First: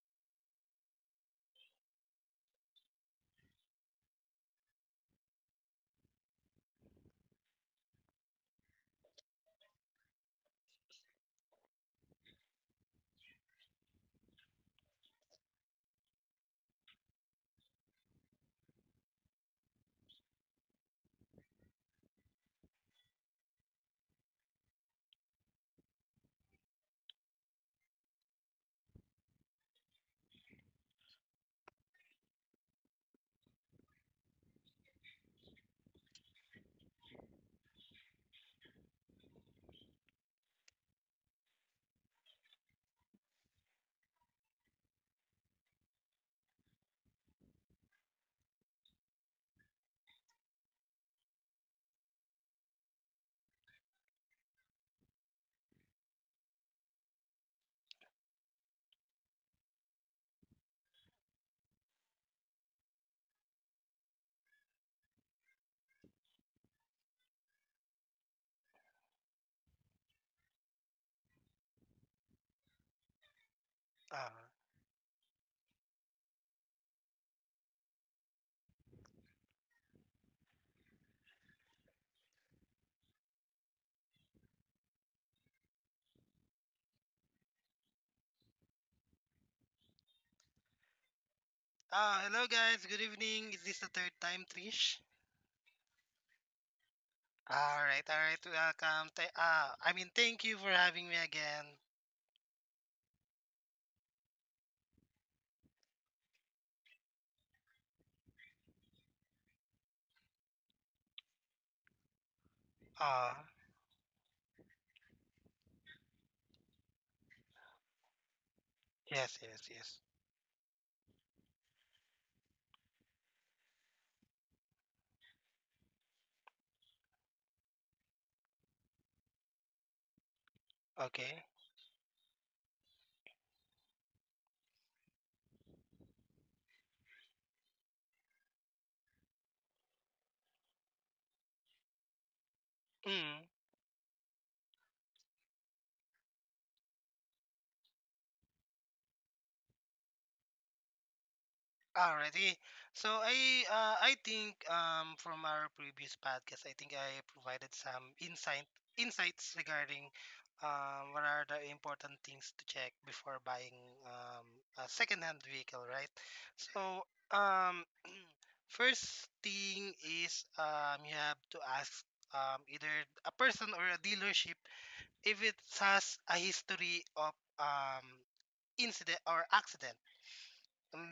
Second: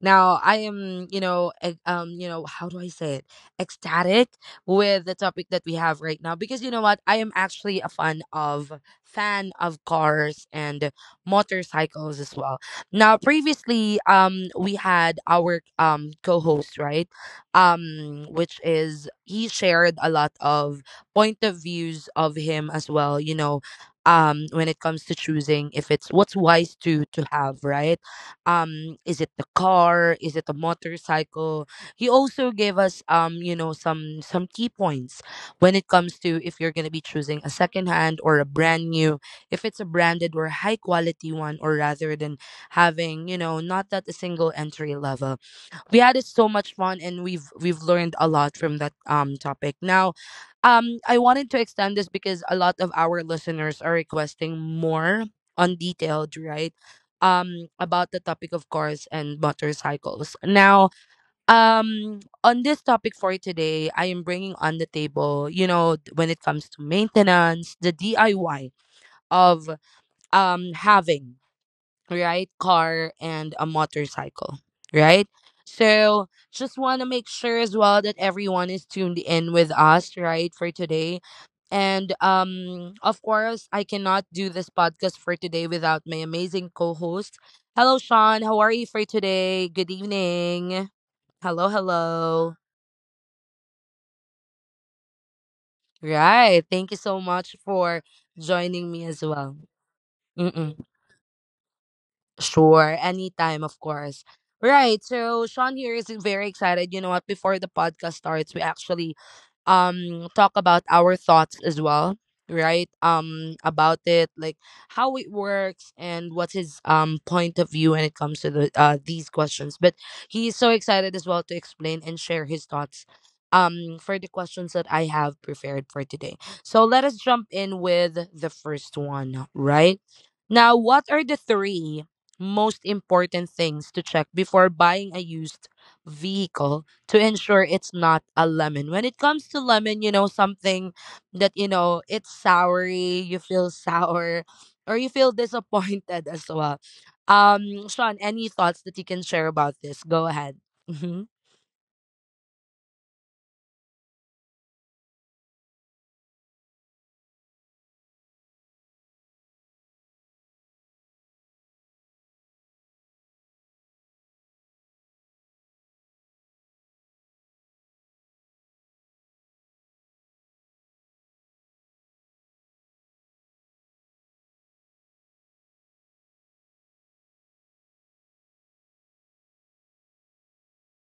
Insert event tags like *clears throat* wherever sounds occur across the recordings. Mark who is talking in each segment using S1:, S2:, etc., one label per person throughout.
S1: Now, I am, how do I say it? Ecstatic with the topic that we have right now because you know what? I am actually a fan of cars and motorcycles as well. Now, previously, we had our co-host, right? Which is he shared a lot of point of views of him as well. When it comes to choosing if it's what's wise to have, right? Is it the car, is it a motorcycle? He also gave us some key points when it comes to if you're going to be choosing a second hand or a brand new, if it's a branded or high quality one, or rather than having, not that a single entry level. We had it so much fun and we've learned a lot from that topic. Now, I wanted to extend this because a lot of our listeners are requesting more on detailed, right, about the topic of cars and motorcycles. Now, on this topic for today, I am bringing on the table, when it comes to maintenance, the DIY of having, right? Car and a
S2: Uh,
S1: motorcycle, right? So just want to make sure as well that everyone is tuned in with us, right, for today. And of course, I cannot do this podcast for today without my amazing co-host. Hello, Sean. How are you for today? Good evening. Hello,
S2: Hello
S1: hello.
S2: guys, good evening. Is this the third time, Trish?
S1: Right. Thank you so much for
S2: Alright, alright,
S1: joining me
S2: welcome.
S1: as well.
S2: I mean, thank you for
S1: Mm-mm.
S2: having me again.
S1: Sure, anytime, of course. Right, so Sean here is very excited. You know what? Before the podcast starts, we actually talk about our thoughts as well, right?
S2: Uh,
S1: About it, like how it works and what's his point of view when it comes to the these
S2: yes, yes,
S1: questions. But
S2: yes.
S1: he's so excited as well to explain and share his thoughts for the questions that I have prepared for today. So let us jump in with the first one, right? Now, what are the
S2: Okay.
S1: three most important things to check before buying a used vehicle to ensure it's not a lemon? When it comes to lemon, something that, it's soury, you
S2: Mm.
S1: feel *laughs* sour, or you feel disappointed as well. Sean, any thoughts that you can share about this? Go ahead. Mm-hmm.
S2: Alrighty. So I think from our previous podcast, I think I provided some insights regarding what are the important things to check before buying um a secondhand vehicle, right? So *clears throat* first thing is you have to ask either a person or a dealership if it has a history of incident or accident.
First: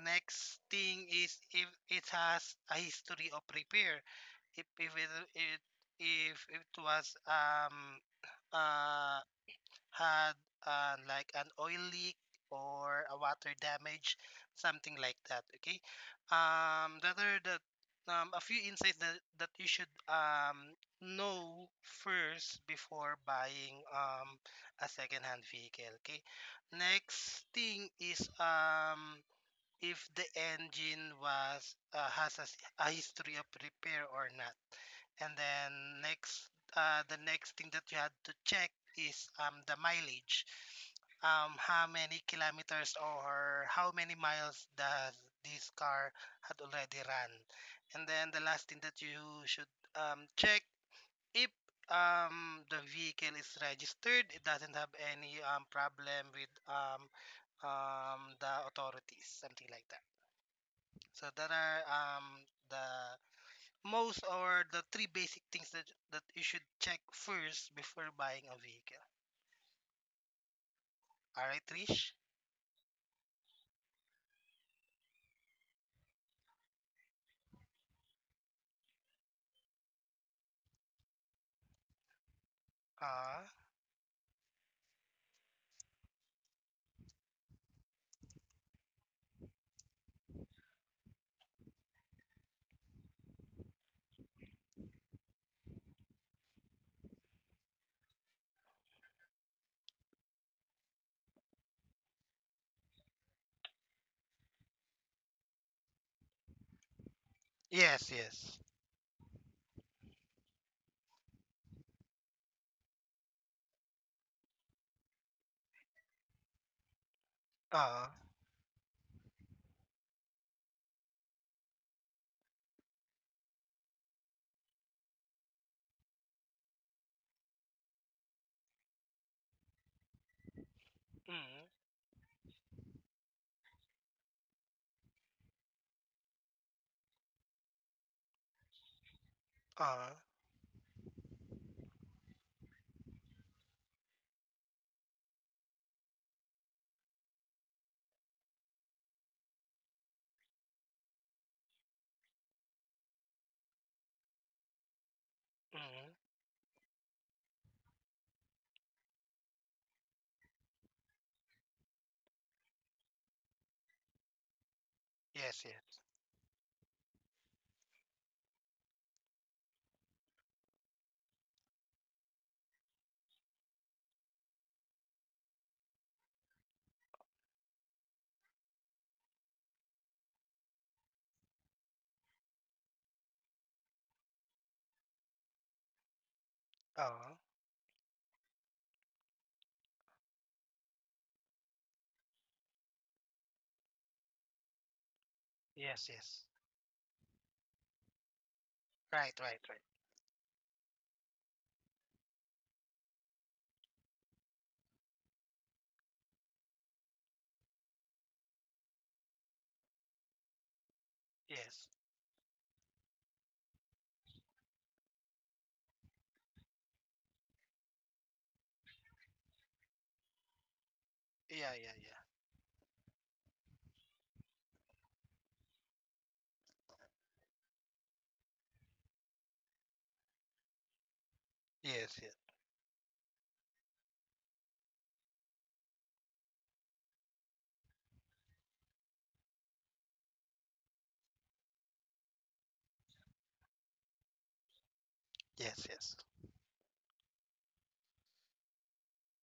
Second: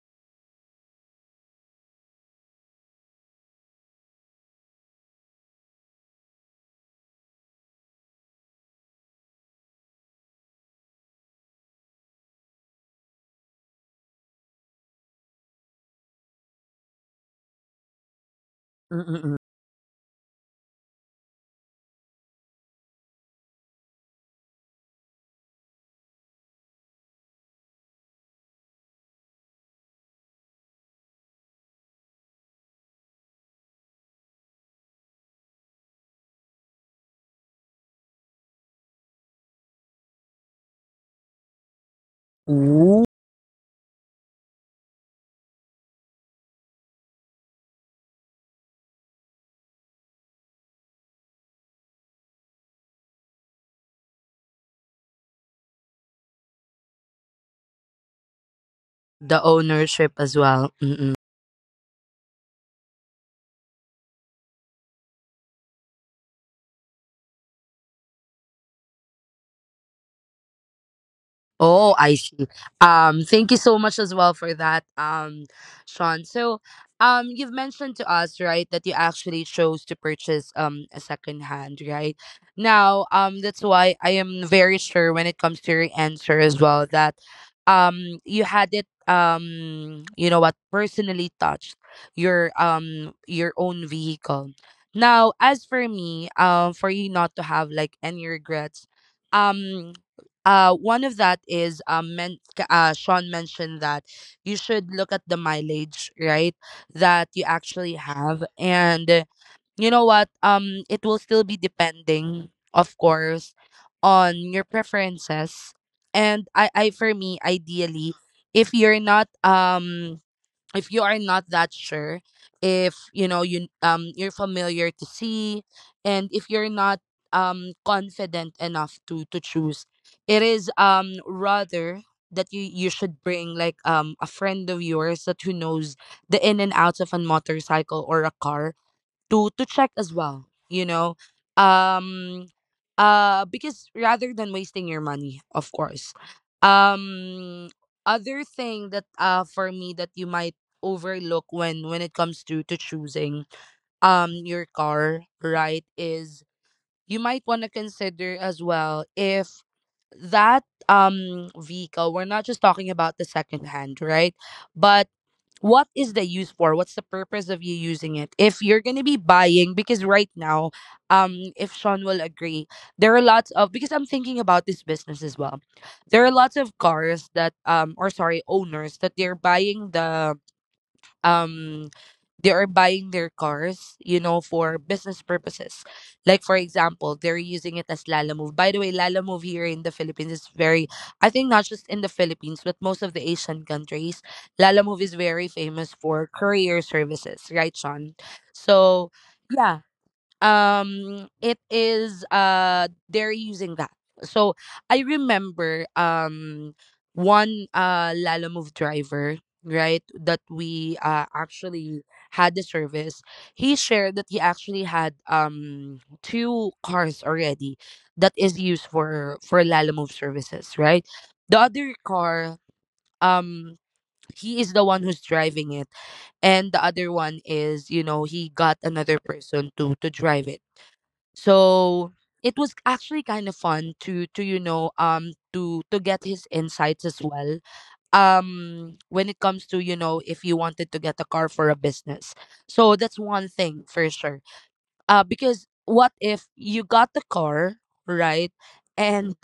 S2: Next thing is if it has a history of repair. If if it it if it was uh had like an oil leak or a water damage, something like that. Okay. The other that A few insights that
S1: Mm-mm-mm.
S2: that you should know first before buying a second-hand vehicle. Okay. Next thing is if the engine was has a history of repair or not. And then next, the next thing that you had to check is the mileage. How many kilometers
S1: Ooh.
S2: or how many miles does this car had already run? And then the last thing that you should check if the vehicle is registered, it doesn't have any problem with the authorities,
S1: The
S2: something like that.
S1: ownership as well. Mm-mm.
S2: So that are the most or the three basic things that you should check first before buying a vehicle. All right,
S1: Oh,
S2: Trish.
S1: I see. Thank you so much as well for that, Sean. So, you've mentioned to us, right, that you actually chose to purchase a second hand, right? Now,
S2: Uh
S1: that's why I am very sure when it comes to your answer as well that, you had it, personally touched your own vehicle. Now, as for me, for you not to have like any regrets, um one of that is Sean mentioned that you should look at the mileage, right? That you actually
S2: yes,
S1: have,
S2: yes.
S1: and you know what? It will still be depending, of course, on your preferences. And I for me,
S2: Uh
S1: ideally, if you're not um if you are not that sure, if you know you you're familiar to see, and if you're not confident enough to choose, it is
S2: mm,
S1: rather that you should bring like a friend of yours that who knows the in and outs of a motorcycle or a car to check
S2: uh
S1: as well, um because rather than wasting your money, of course. um Other thing that for me, that you might overlook when it comes to choosing your car, right,
S2: mm,
S1: is you might want to consider as well if that vehicle, we're not just talking about the second hand, right, but
S2: yes,
S1: what
S2: yes.
S1: is the use for, what's the purpose of you using it if you're going to be buying. Because right now, if Sean will agree, there are lots of, because I'm thinking about this business as well, there are lots of cars that, or sorry, owners that they're buying the, um they are buying their cars, you know, for business purposes. Like for example,
S2: Uh
S1: they're using it as Lalamove. By the way, Lalamove here in the Philippines is very, I think not just in the Philippines, but most of the Asian countries, Lalamove is very famous
S2: yes,
S1: for
S2: yes.
S1: courier services, right, Sean? So
S2: Right, right,
S1: yeah,
S2: right.
S1: it is, they're using that. So I remember one lala move driver, right, that we
S2: Yes.
S1: actually had the service. He shared that he actually had two cars already that is used for lala move services, right? The
S2: Yeah,
S1: other
S2: yeah, yeah.
S1: car, um he is the one who's driving it, and the other one is, he got another person to drive it. So
S2: Yes, yes.
S1: it was actually kind of fun to you know to get his insights as well when it comes to, if you wanted to get a car for a business. So that's one thing for sure. Because
S2: Yes,
S1: what
S2: yes.
S1: if you got the car, right, and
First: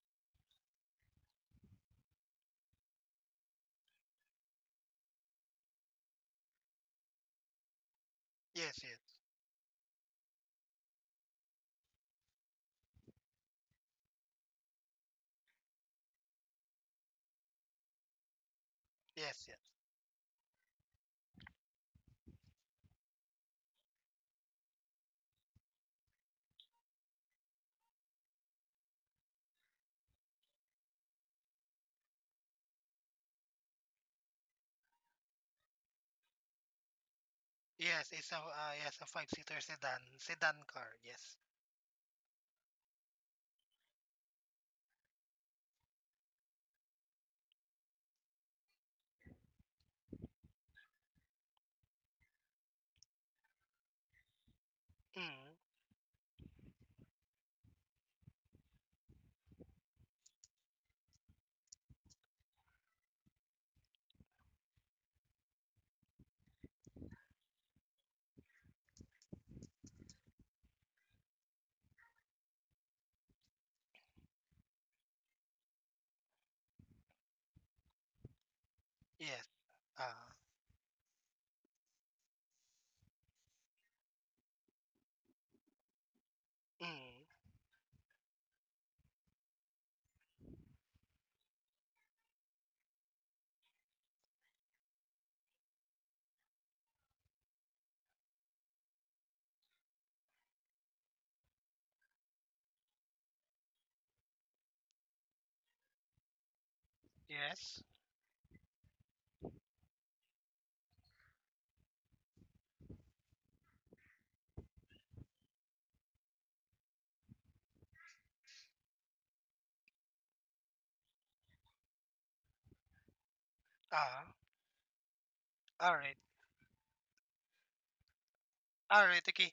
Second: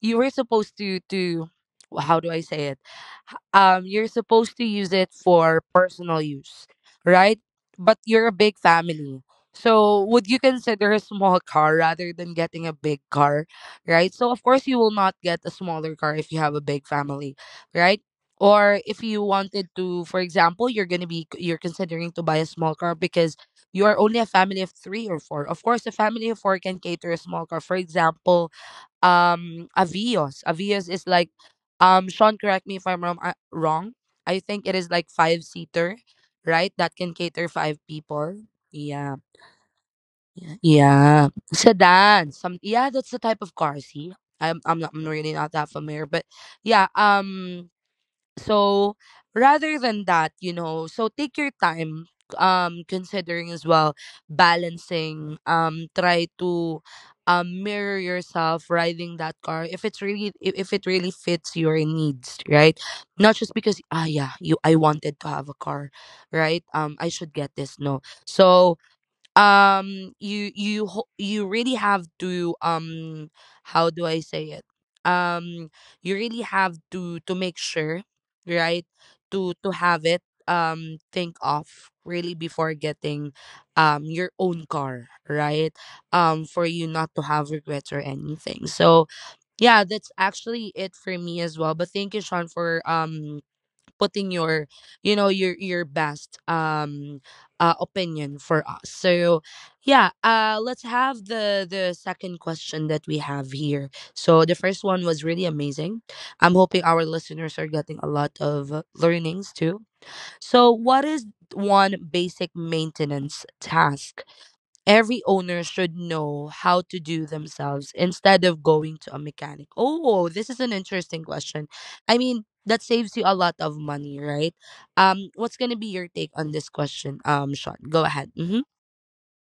S1: you were supposed to how do I say it, you're supposed to use it for personal use, right? But you're a big
S2: Yes, yes.
S1: family. So would you consider a small car rather than getting a big car, right? So of course you will not get a smaller car if you have a big family, right? Or if you
S2: Yes, yes.
S1: wanted to, for example, you're going to be, you're considering to buy a small car because you are only a family of 3 or 4. Of course, a family of 4 can cater a small car. For example, Avios. Avios is like, Sean correct me if I'm wrong. I think it is like five seater, right? That can cater five
S2: Yes, it's
S1: people.
S2: a yes a
S1: Yeah.
S2: five seater sedan car. Yes.
S1: Yeah. Sedan. Some yeah, that's the type of car, see. I'm really not that familiar, but yeah, so rather than that, so take your time, considering as well, balancing,
S2: Mm,
S1: try to mirror yourself riding that car, if it really fits your needs, right? Not just because, yeah, you I wanted to have a car, right? I should get this. No, so, you really have to, how do I say it, um you really have to make sure, right,
S2: yes.
S1: to have
S2: Uh
S1: it. Think of really before getting your own car, right, for you not to
S2: mm,
S1: have regrets or anything. So yeah, that's actually it for me as well. But thank you, Sean, for putting your, you know your best opinion for us. So yeah, let's have the second question that we have here. So the first one was really amazing. I'm hoping our listeners are
S2: yes.
S1: getting a lot of learnings too. So what is one basic maintenance task every owner should know how to do themselves instead of going to a mechanic? Oh, this is an interesting question. I mean, that saves you a lot of money,
S2: Uh
S1: right? What's gonna be
S2: all
S1: your
S2: right.
S1: take on this question? Sean, go ahead. Mm-hmm.
S2: All right, okay.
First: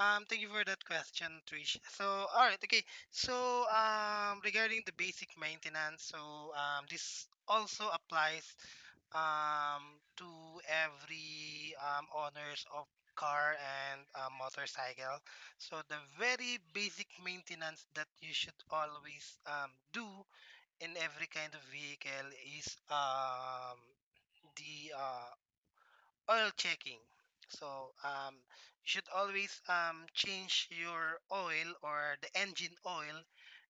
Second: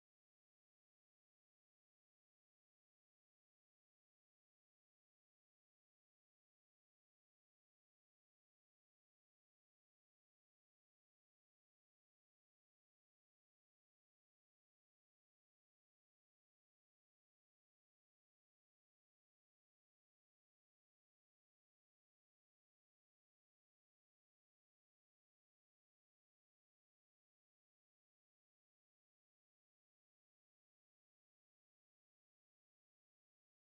S2: Thank you for that question, Trish. So, all right, okay. So, regarding the basic maintenance, so this also applies to every owners of car and motorcycle. So, the very basic maintenance that you should always do in every kind of vehicle is the oil checking. So you should always change your oil or the engine oil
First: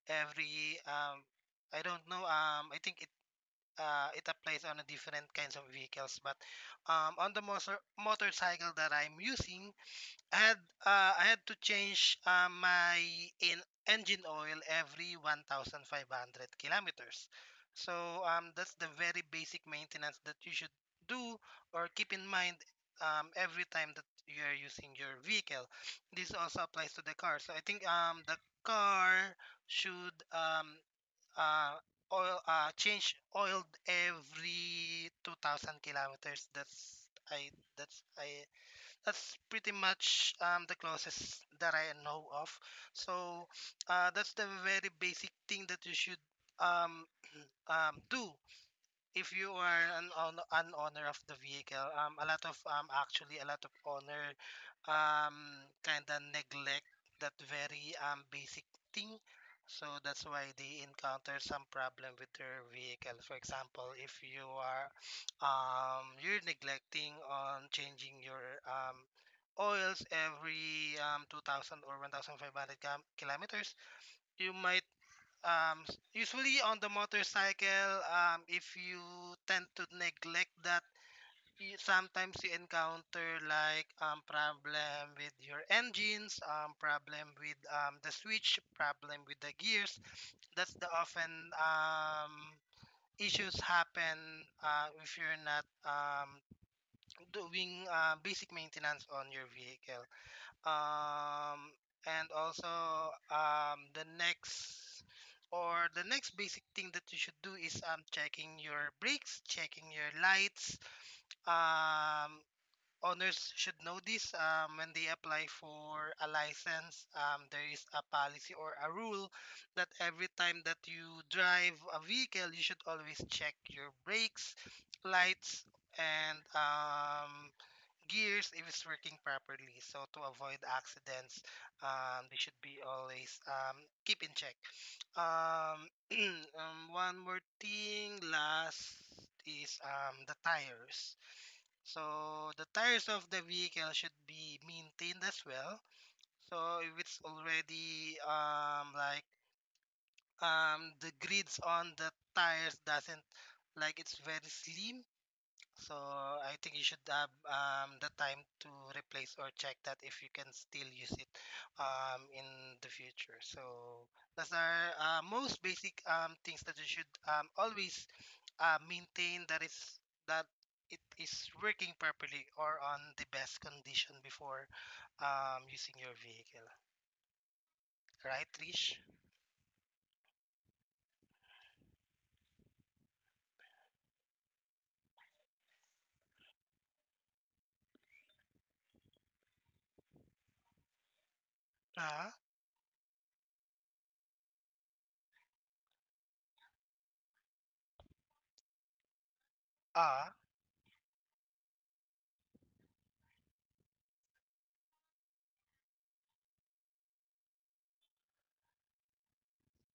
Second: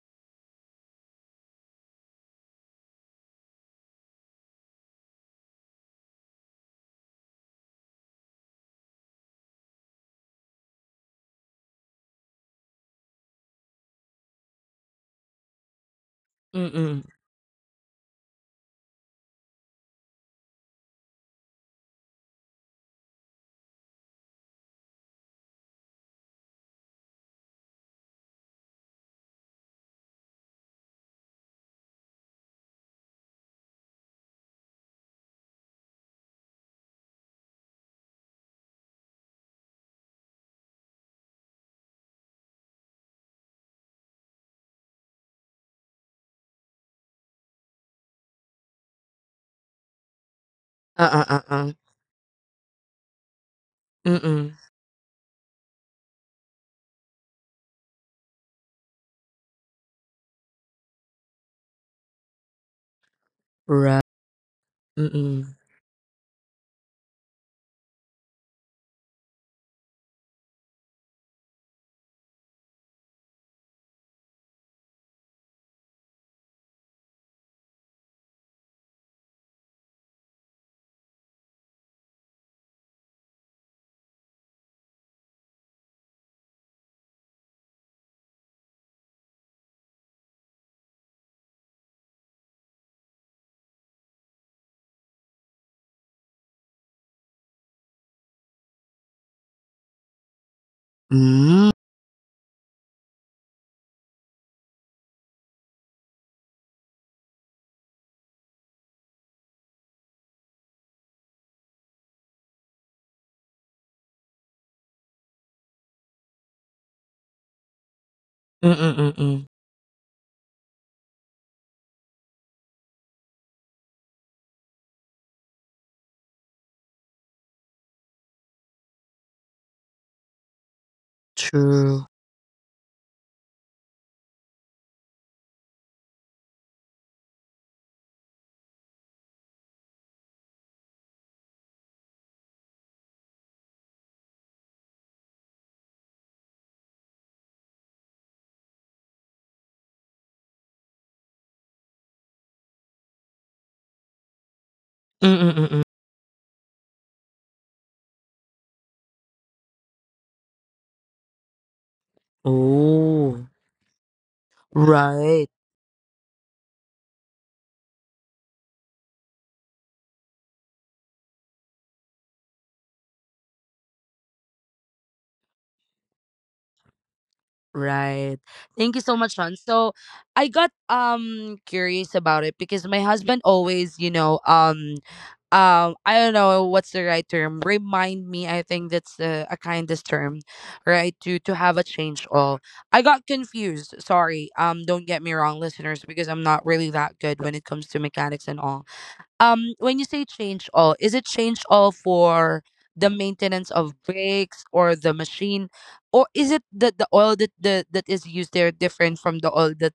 S2: every I don't know I think it applies on a different kinds of vehicles but on the motorcycle that I'm using I had I had to change my in engine oil every 1,500
S1: Mm-mm.
S2: kilometers. So that's the very basic maintenance that you should do or keep in mind every time that you are using your vehicle. This also applies to the car. So I think the car should uh, oil change oil every 2,000 kilometers. That's I that's pretty much the closest that I know of. So that's the very basic thing that you should um, do if you are an owner of the
S1: Uh-uh. Uh-uh.
S2: vehicle. A lot of owner
S1: Mm-mm.
S2: kind of neglect that very basic thing. So that's why they encounter some problem with their vehicle. For example,
S1: Right.
S2: if you are
S1: Mm-mm.
S2: you're neglecting on changing your oils every 2,000 or 1,500 km kilometers. You might usually on the motorcycle, if you tend to neglect that, sometimes you encounter like problem with your engines, problem with the switch, problem with the gears. That's the often um, issues happen if you're not doing basic maintenance on your vehicle. um,
S1: Mm.
S2: and also the next basic thing that you should do is checking your brakes, checking your lights. um, Owners should know this. When they apply for a license, there is a policy or a
S1: Mm-mm.
S2: rule
S1: Mm-mm.
S2: that every time that you drive a vehicle you should always check your brakes, lights, and gears if it's working properly. So to avoid accidents,
S1: True.
S2: they should be always keep in check. Um, *clears throat* one more thing last is the tires. So the tires of the vehicle should be maintained as well. So if it's already the grids on the tires doesn't like it's very slim.
S1: Mm-mm. Mm-mm.
S2: So I think you should have the time to replace or check that if you can still use it in the future.
S1: Oh.
S2: So those are
S1: Right.
S2: most basic things that you should always maintain that it is working properly or on the best condition before using your vehicle.
S1: Right.
S2: Right, Trish?
S1: Thank you so much, Sean. So I got curious about it, because my husband always, I don't know what's the right term. Remind me, I think that's the a kindest term, right? To have a change
S2: Uh,
S1: all. I got confused. Sorry. Don't get me wrong, listeners, because I'm not really that good when it comes to mechanics and all. When you
S2: uh,
S1: say change all, is it change all for the maintenance of brakes or the machine, or is it that the oil that that is used there different from the oil that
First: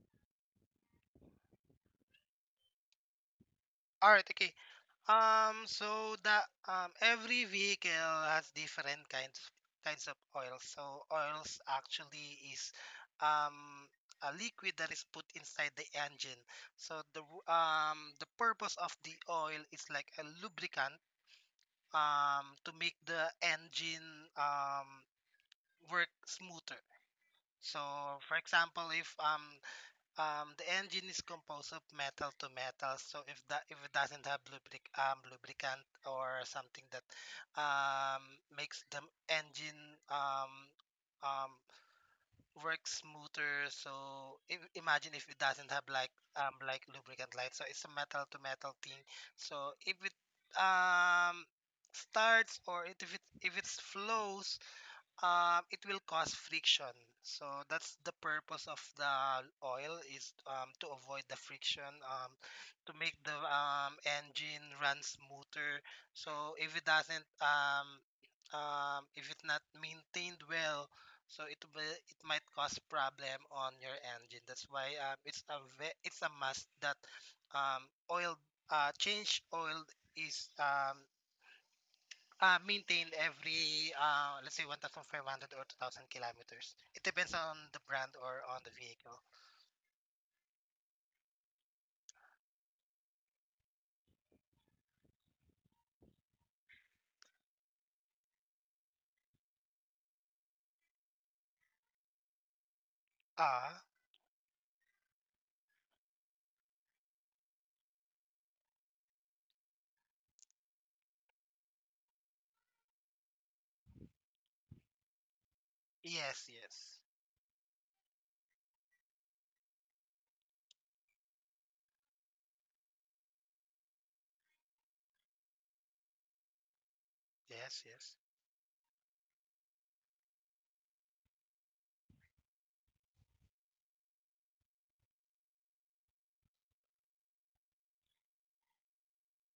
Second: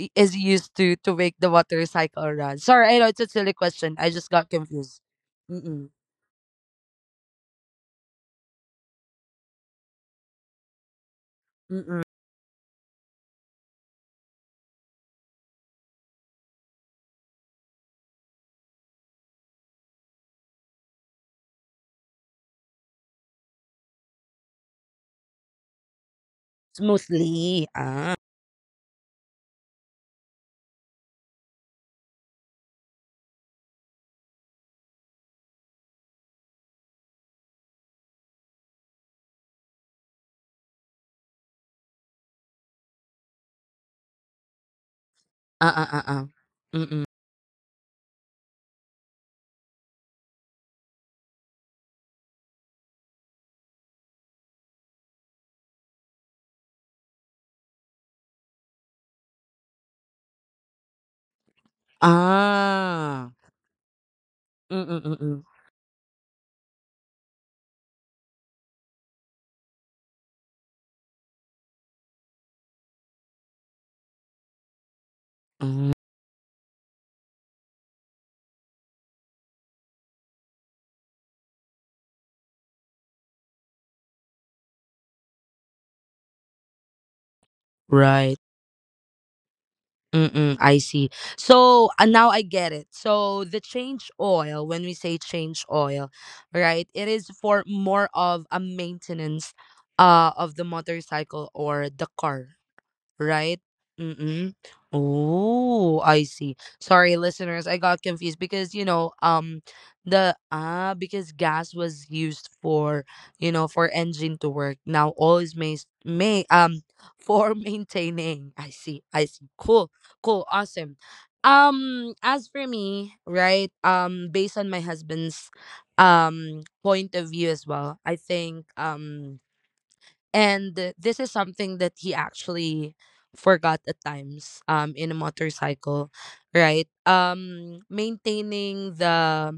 S1: is used to make the water cycle run? Sorry, I know it's a silly question, I
S2: all right,
S1: just got
S2: okay.
S1: confused. Mm-mm.
S2: So the every vehicle has different kinds of oils. So oils
S1: Mm-mm.
S2: actually is um a liquid that is put inside the engine. So the purpose of the oil is like a lubricant to make the engine work smoother.
S1: Smoothly
S2: So for example, if the engine is composed of metal to metal, so if it doesn't have lubricant or something that um, makes the engine um, um, work smoother. So imagine if it
S1: ah
S2: doesn't have
S1: ah ah ah.
S2: like
S1: Mm-mm.
S2: lubricant light, so it's a metal to metal thing. So if it um, starts or it, if it if it flows, it will cause friction. So that's the purpose of the oil is to avoid the friction, to make
S1: ah
S2: the engine run
S1: Mm-mm-mm-mm.
S2: smoother. So if it doesn't, if it's not maintained well, so it might cause problem on your engine. That's why it's a must that um, oil change oil is maintained every let's say 1,500 or 2,000 kilometers. It depends on the brand or on the vehicle.
S1: Mm-mm, I see. So now I get it. So the change oil, when we say change oil, right, it is for more of a maintenance of the motorcycle or the car, right?
S2: ah
S1: Mm-mm. Oh, I see. Sorry, listeners, I got confused because, you know, the ah because gas was used for, for engine to work. Now all is may
S2: yes, yes,
S1: for *laughs* maintaining. I see. I see. Cool. Cool. Awesome. As for me, right? Based on my husband's point of view as
S2: yes,
S1: well, I
S2: yes,
S1: think and this is something that he actually forgot at times in a motorcycle, right? Maintaining the,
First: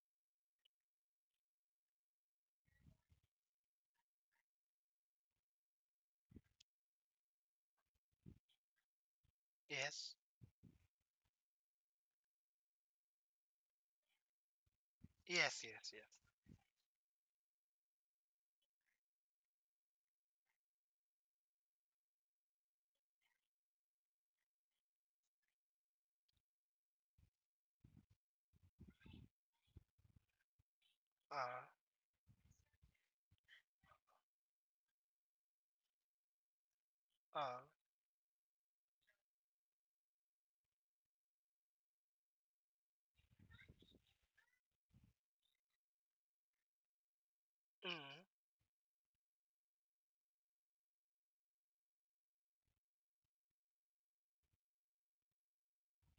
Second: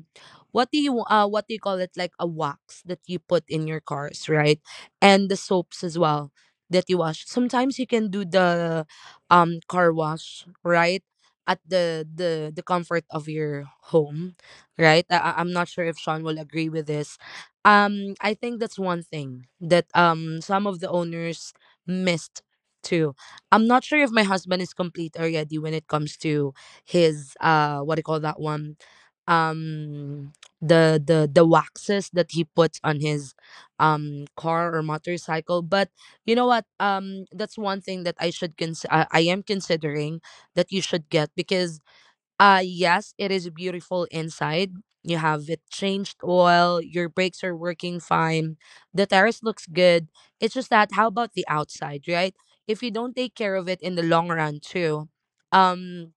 S1: what do you call it, like a wax that you put in your cars, right? And the soaps as well that you wash. Sometimes you can do the, car
S2: yes,
S1: wash, right? At the comfort of your home, right? I'm
S2: yes,
S1: not sure
S2: yes,
S1: if
S2: yes.
S1: Sean will agree with this. I think that's one thing that some of the owners missed too. I'm not sure if my husband is complete already when it comes to his, what do you call that one, um the the
S2: Ah,
S1: waxes that he puts on his car or motorcycle. But you know what, that's
S2: ah,
S1: one thing that I am considering that you should get, because yes, it is beautiful inside. You have it changed oil, your brakes are working
S2: mm,
S1: fine, the terrace looks good. It's just that, how about the outside, right? If you don't take care of it in the long run too, um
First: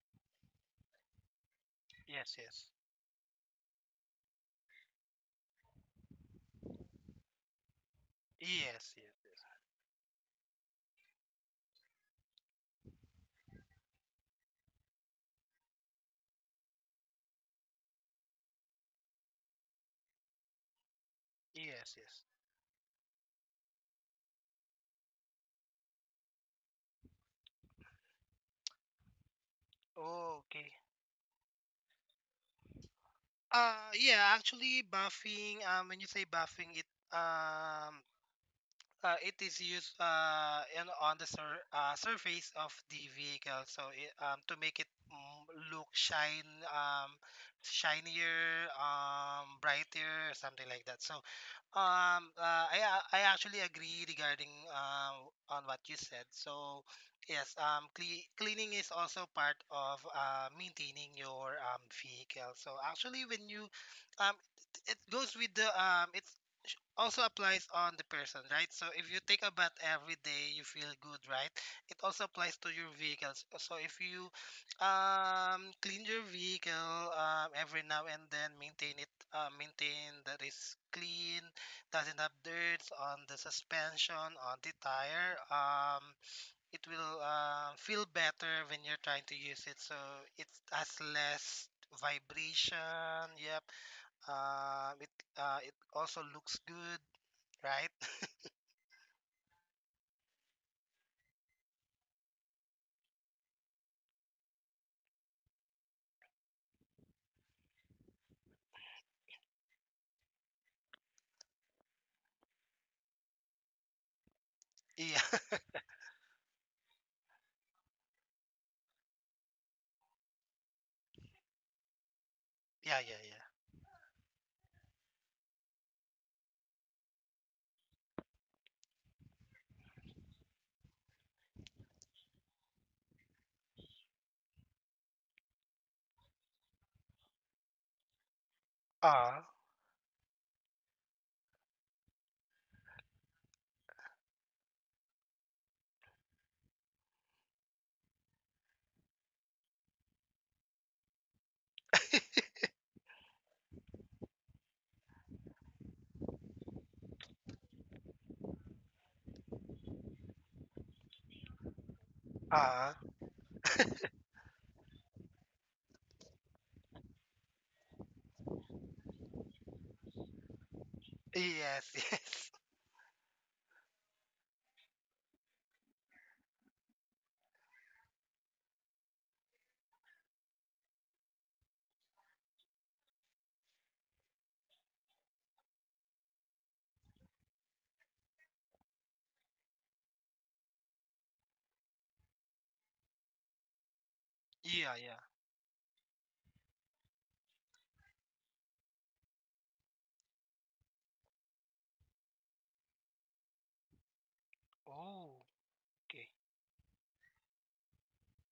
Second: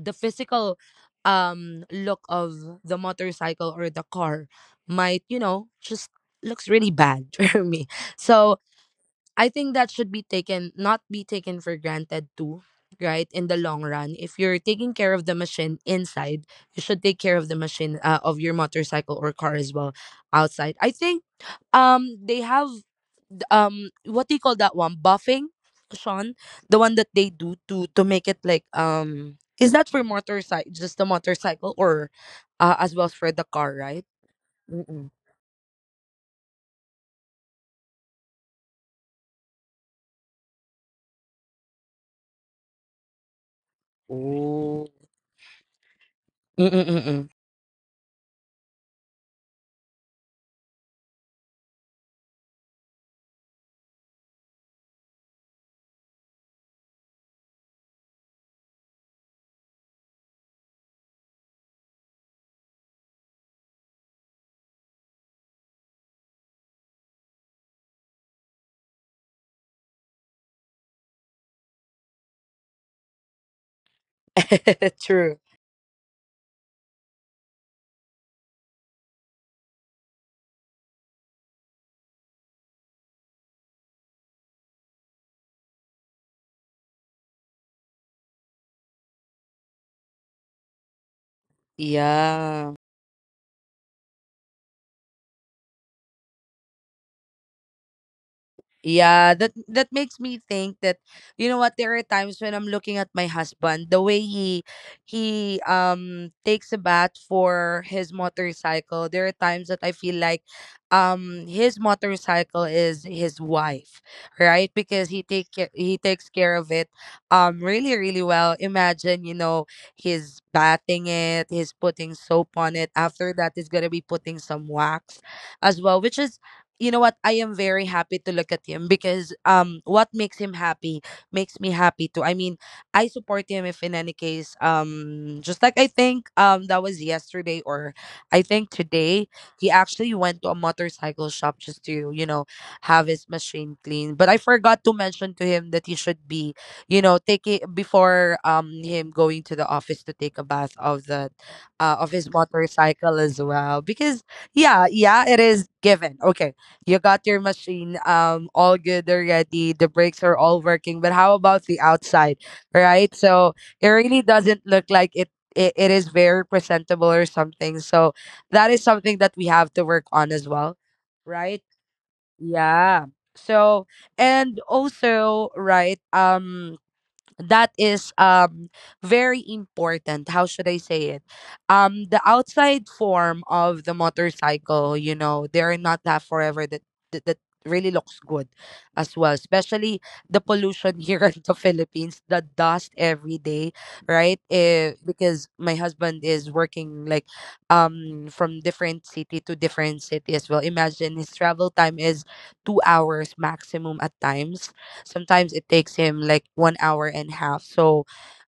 S1: the physical look
S2: yes,
S1: of
S2: yes,
S1: the motorcycle or the car might, you know, just looks really bad *laughs* for me. So
S2: yes, yes, yes,
S1: I think that should be taken, not be taken for granted too, right? In the long run, if you're taking care of the machine inside, you should take care of the machine, of your motorcycle or car as well, outside. I think
S2: yes, yes.
S1: they have, what do you call that one, buffing, Sean? The one that they do to make it like, is that for
S2: Okay.
S1: motorcycle, just the motorcycle, or as well as for the car, right?
S2: Yeah, actually,
S1: Mm-mm.
S2: buffing. When you say buffing, um it is used in, on the surface of the vehicle, so it, to make
S1: Oh.
S2: it look shine,
S1: Mm-mm-mm.
S2: shinier, brighter, something like that. So, I a- I actually agree regarding on what you said. So, yes, cleaning is also part of maintaining your vehicle. So, actually, when you um, it goes with the it's also applies on the person, right? So if you take a bath every day, you feel good, right? It also applies to your vehicles. So if you
S1: *laughs* True.
S2: clean your vehicle every now and then, maintain it, maintain that it's clean, doesn't have dirt on the suspension, on the tire. It will feel better when you're trying to use it. So it has less
S1: Yeah.
S2: vibration. Yep. Um, it it also looks good, right? *laughs*
S1: Yeah, that that makes me think that, you know what, there are times when I'm looking at my husband, the way he takes a bath for his motorcycle. There are times that I feel like his motorcycle is his wife, right? Because he
S2: Yeah,
S1: take ca- he takes care of it really really well. Imagine, you know, he's bathing it, he's putting soap on
S2: *laughs*
S1: it.
S2: yeah, yeah,
S1: After
S2: yeah.
S1: that he's going to be putting some wax as well, which is, you know what, I am very happy to look at him, because what makes him happy makes me happy too. I mean, I support him if in any case, just like I think, that was yesterday or I think today,
S2: Ah,
S1: he actually went to a motorcycle shop just to, you know, have his machine clean, but I forgot to mention to him that he should be, you know, taking, before him going to the office, to take a bath of the, of his motorcycle as well, because yeah, yeah, it is given. Okay. You got your machine all good already. The brakes are all working, but how about the outside,
S2: ah,
S1: right? So it really doesn't look like it. It is very presentable or something. So that is something that we have to work on as well, right?
S2: yes, yes.
S1: Yeah. So, and also, right. That is very important. How should I say it? The outside form of the motorcycle, you know, they're not that forever, that that really looks good as well, especially the pollution here *laughs* in the Philippines, the dust every day, right?
S2: *laughs*
S1: Eh,
S2: Yeah, yeah.
S1: because my husband is working like, from different city to different city as well. Imagine, his travel time is 2 hours maximum at times.
S2: Oh,
S1: Sometimes it takes him
S2: okay.
S1: like 1 hour and a half. So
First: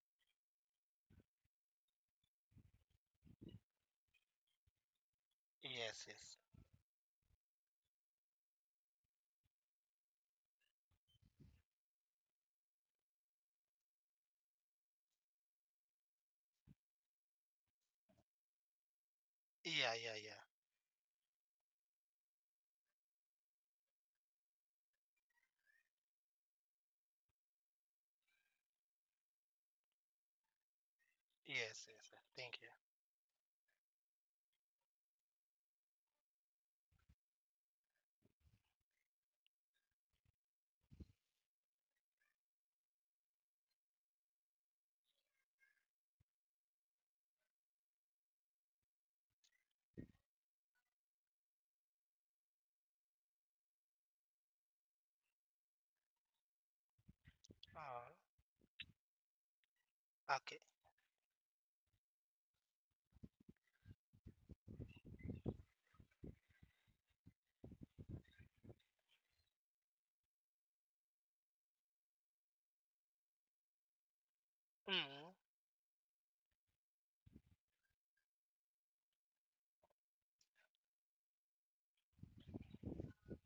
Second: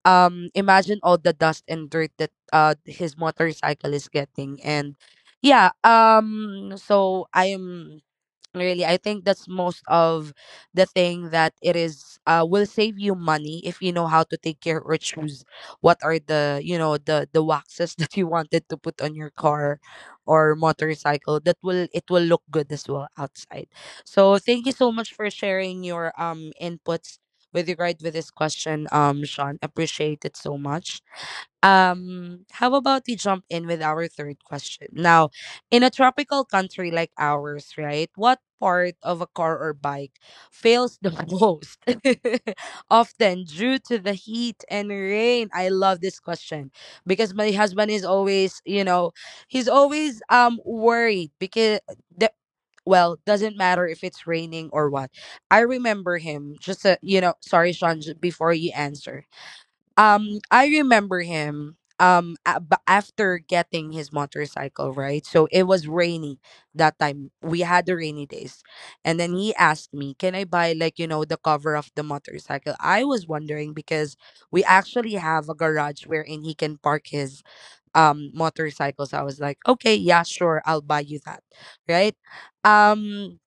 S1: imagine all the dust and dirt that his motorcycle is getting. And yeah,
S2: Yes, yes.
S1: so I am, really, I think that's most of the thing, that it is, will save you money if you know how to take care or choose what are the, you know, the waxes *laughs* that you wanted to put on your car
S2: Yeah, yeah, yeah.
S1: or motorcycle, that will, it will look good as well outside. So thank you so much for sharing your inputs with regard with this question, Sean. Appreciate it so much.
S2: Yes, yes, yes. Thank you.
S1: How about we jump in with our third question? Now, in a tropical country like ours, right, what part of a car or bike fails the *laughs* most *laughs* often due to the heat and rain? I love this question because my husband is always, you know, he's always worried, because the, well, doesn't matter if it's raining or what. I remember him just, you know, sorry, Sean,
S2: Ah,
S1: j- before you answer.
S2: okay.
S1: I remember him. After getting his motorcycle, right? So it was rainy that time. We had the rainy days, and then he asked me, "Can I buy like you know the cover of the motorcycle?" I was wondering because we actually
S2: Mm,
S1: have a garage wherein he can park his motorcycle. So I was like, "Okay, yeah, sure, I'll buy you that," right? Um,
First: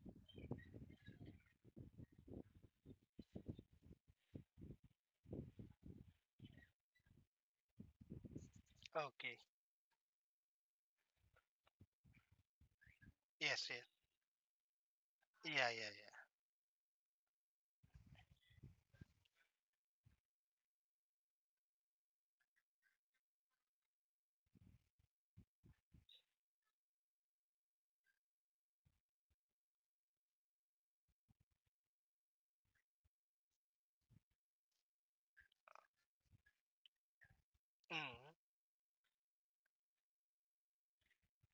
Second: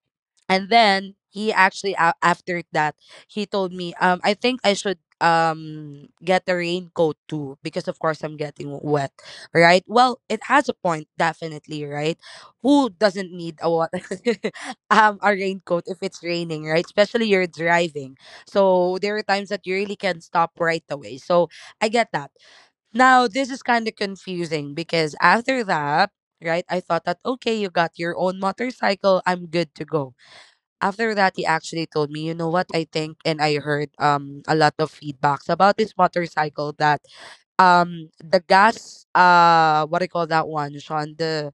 S1: and then he actually after that he told me, I think I should get a raincoat too, because of course I'm getting wet,
S2: okay.
S1: right? Well, it has a point definitely, right? Who doesn't need
S2: Yes,
S1: a
S2: yes.
S1: what, *laughs* a
S2: Yeah,
S1: raincoat
S2: yeah,
S1: if it's raining, right, especially you're driving? So there are times that you really can stop right away, so I get that. Now this is kind of confusing, because after that, right, I thought that, okay, you got your own motorcycle, I'm good to go. After that he actually told me, you know what, I think and I heard a lot of feedbacks about this motorcycle, that
S2: yeah. Mm.
S1: the gas, what do you call that one, Sean, the,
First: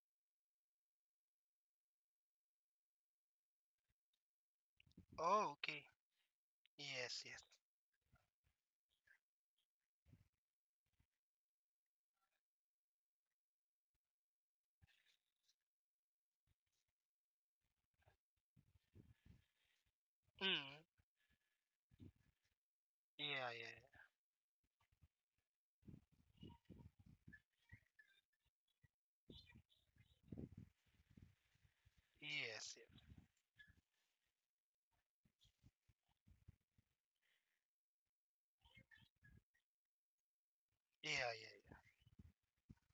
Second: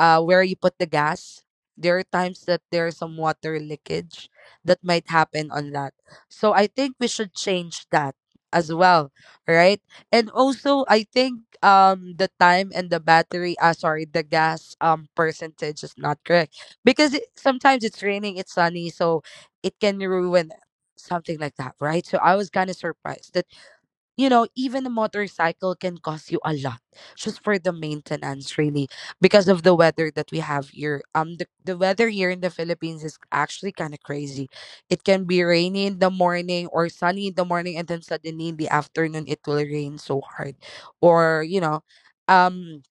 S1: where you put the gas. There are times that there's some water leakage that might happen
S2: Oh,
S1: on
S2: okay.
S1: that. So I think we
S2: Yes,
S1: should
S2: yes.
S1: change that as well, right? And also, I think the time and the battery, sorry, the gas percentage is not correct, because it, sometimes it's raining, it's sunny, so it can ruin
S2: Mm.
S1: something like that, right? So I was kind of
S2: Yeah,
S1: surprised that,
S2: yeah, yeah.
S1: you know, even a motorcycle can cost you a lot just for the maintenance, really, because of the weather that we have here. The weather here in the
S2: Yes,
S1: Philippines
S2: yes.
S1: is actually kind of crazy. It can be rainy in the morning or sunny in the morning, and then suddenly in the afternoon it will rain so hard,
S2: Yeah,
S1: or, you
S2: yeah,
S1: know, um.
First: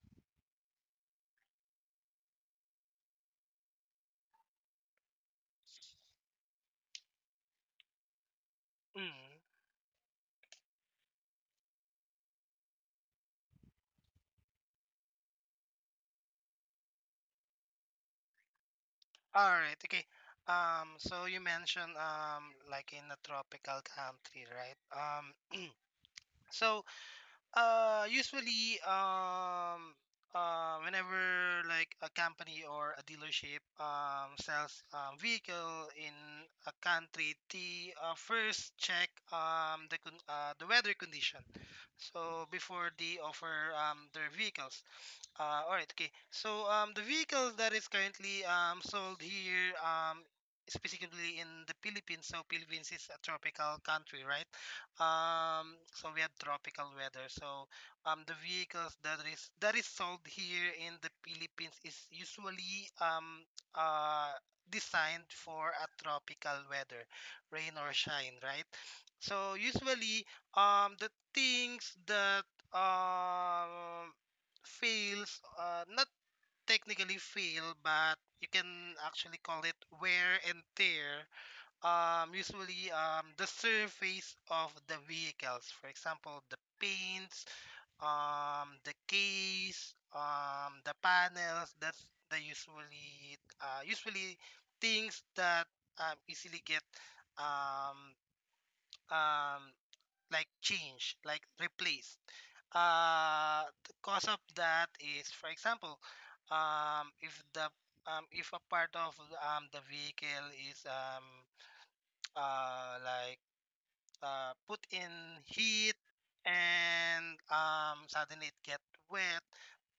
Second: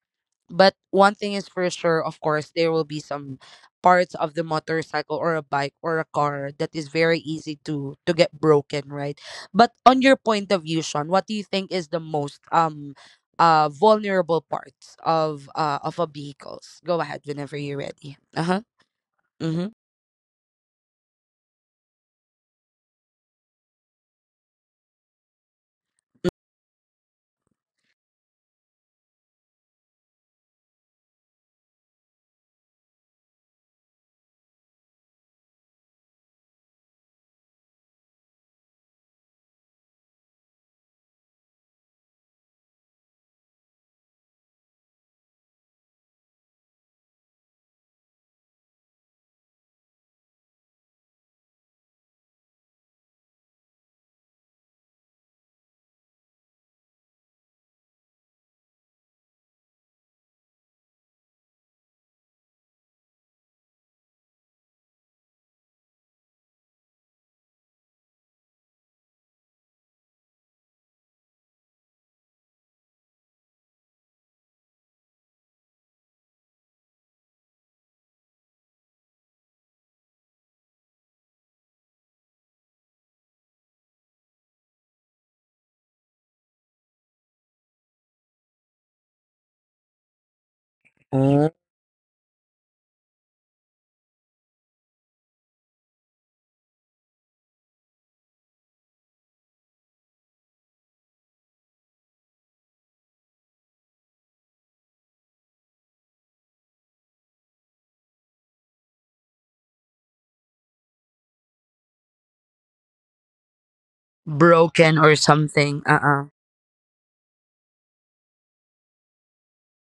S1: But one thing is for sure, of course, there will be some parts of the motorcycle or a bike or a car that is very easy to get broken,
S2: yeah. Mm.
S1: right? But on your point of view, Sean, what do you think is the most vulnerable parts of a vehicles? Go ahead whenever you're ready. Uh-huh.
S2: All
S1: Mm-hmm.
S2: right. Okay. So you mentioned like in a tropical country, right? So Usually, whenever like a company or a dealership sells a vehicle in a country, they first check the weather condition. So before they offer their vehicles, all right. Okay. So the vehicles that is currently sold here specifically in the Philippines. So Philippines is a tropical country, right? So we have tropical weather. So the vehicles that is sold here in the Philippines is usually uh, designed for a tropical weather, rain or shine, right? So usually the things that um fails, not technically fail, but you can actually call it wear and tear. Usually, the surface of the vehicles, for example, the paints, the case, the panels. That's the usually things that easily get um, um, like changed, like replaced. The cause of that is, for example, if the if a part of the vehicle is like put
S1: Broken
S2: in
S1: or something.
S2: heat
S1: Uh-uh.
S2: and suddenly it get wet.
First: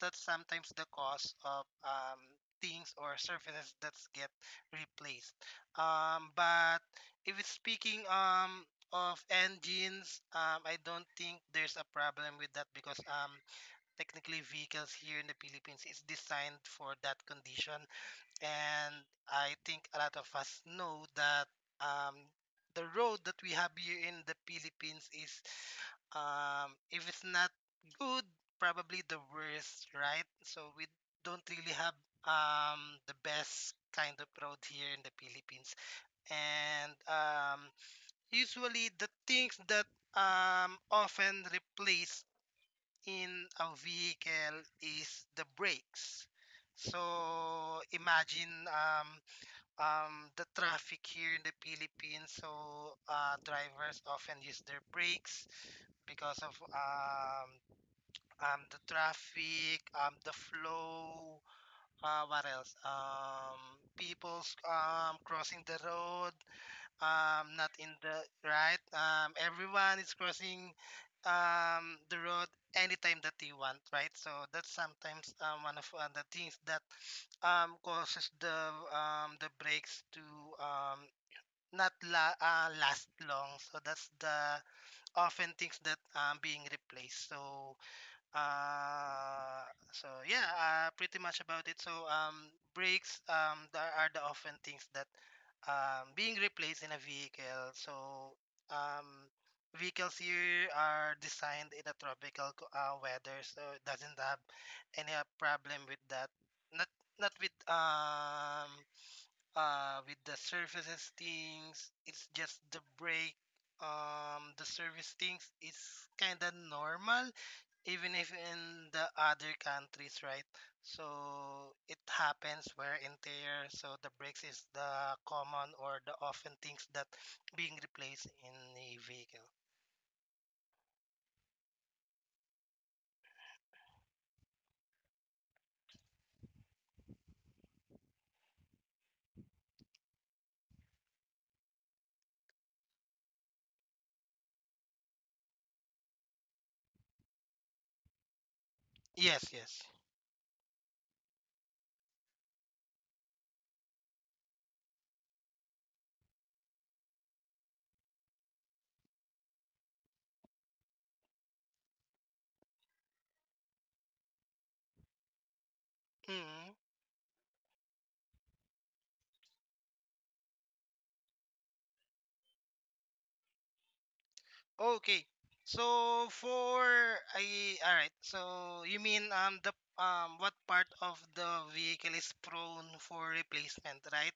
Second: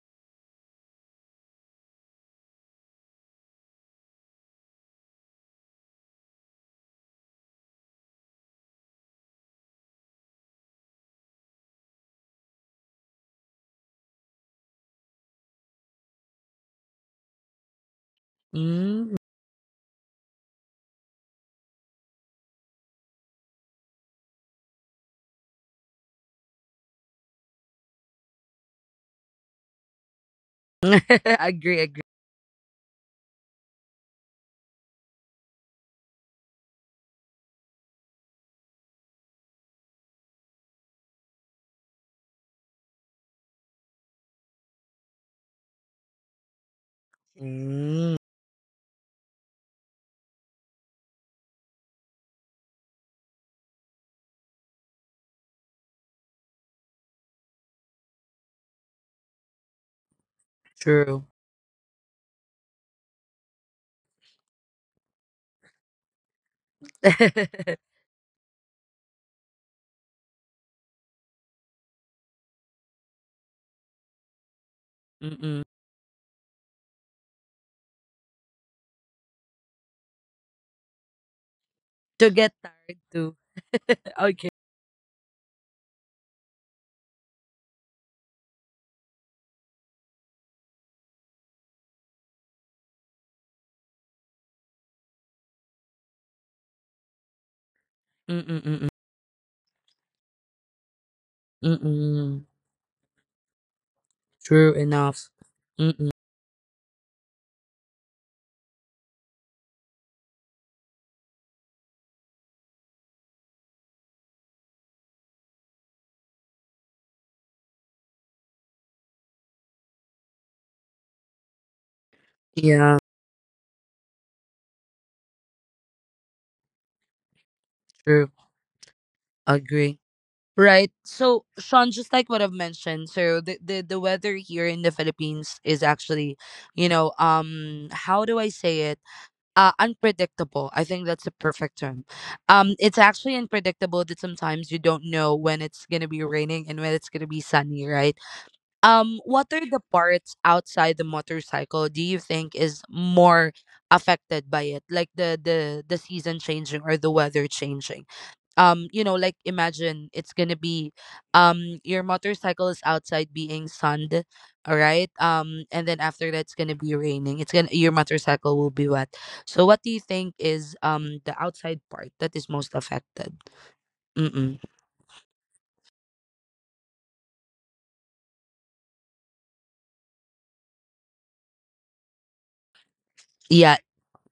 S2: That's sometimes the cause of things or surfaces that get replaced. But if it's speaking of engines, I don't think there's a problem with that because technically vehicles here in the Philippines is designed for that condition. And
S1: Mm.
S2: I think a lot of us know that um, the road that we have here in the Philippines is, if it's not good, probably the worst, right? So we
S1: *laughs*
S2: don't really
S1: Agree,
S2: have
S1: agree.
S2: um, the best kind of road here in the Philippines. And usually the things that often replace in a vehicle is the brakes. So
S1: Mm,
S2: imagine the traffic here in the Philippines. So drivers often use their brakes because of the traffic, the
S1: true.
S2: flow. What else? People's crossing the road not
S1: *laughs*
S2: in the right, everyone is crossing the road anytime that they want, right? So that's sometimes,
S1: Mm-mm.
S2: one of the things that causes the breaks to um not
S1: To
S2: la-
S1: get tired
S2: last
S1: too.
S2: long. So that's
S1: *laughs* Okay.
S2: the often things that being replaced. So so yeah, pretty much about it. So brakes, there are the often things that, being replaced in a vehicle. So
S1: Mm-mm, mm-mm,
S2: um, vehicles here are designed in a
S1: mm-mm.
S2: tropical weather, so it doesn't have
S1: True
S2: any
S1: enough.
S2: problem with
S1: Mm-mm.
S2: that. Not not with with the surfaces things. It's just the brake. The service things is kind of normal even if in the other countries, right? So it happens
S1: Yeah,
S2: wear and tear. So the brakes is the common or the often things that being
S1: true.
S2: replaced in a vehicle.
S1: Agree. Right. So, Sean, just like what I've mentioned, so the weather here in the Philippines is actually, you know, how do I say it? Unpredictable. I think that's the perfect term. It's actually unpredictable that sometimes you don't know when it's gonna be raining and when it's gonna be sunny, right?
S2: Yes,
S1: What are
S2: yes.
S1: the parts outside the motorcycle do you think is more affected by it? Like the season changing or the weather changing? You know, like imagine it's gonna be, your motorcycle is outside being sunned, all right? And then after that it's
S2: Mm,
S1: gonna be raining. It's gonna, your motorcycle will be wet. So what do you think is the outside part that is most affected? Mm-mm.
S2: okay. So for I all right. So you mean the what part of the vehicle is prone for
S1: Yeah,
S2: replacement, right?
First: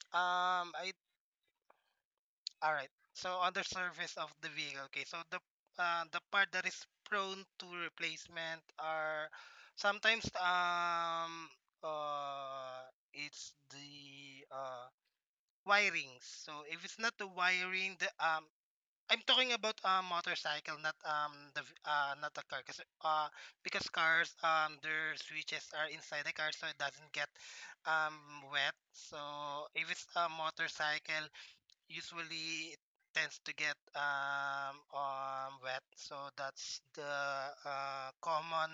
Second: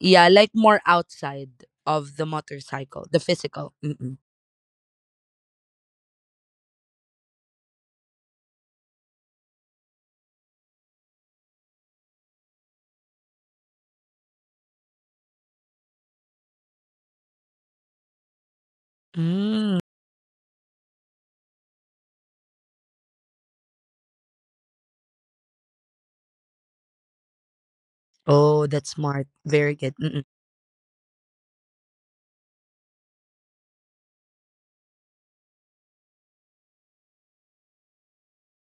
S1: yeah, like more
S2: I
S1: outside of the
S2: all right.
S1: motorcycle, the
S2: So on the
S1: physical.
S2: surface
S1: Mm-mm.
S2: of the vehicle, okay. So the part that is prone to replacement are sometimes uh it's the wirings. So if it's not the wiring, the I'm talking
S1: Mm.
S2: about a motorcycle, not not a car, cause because cars, their switches are inside the car, so it doesn't get
S1: Oh,
S2: wet.
S1: that's
S2: So
S1: smart. Very
S2: if
S1: good.
S2: it's
S1: Mm-mm.
S2: a motorcycle, usually it tends to get wet, so that's the common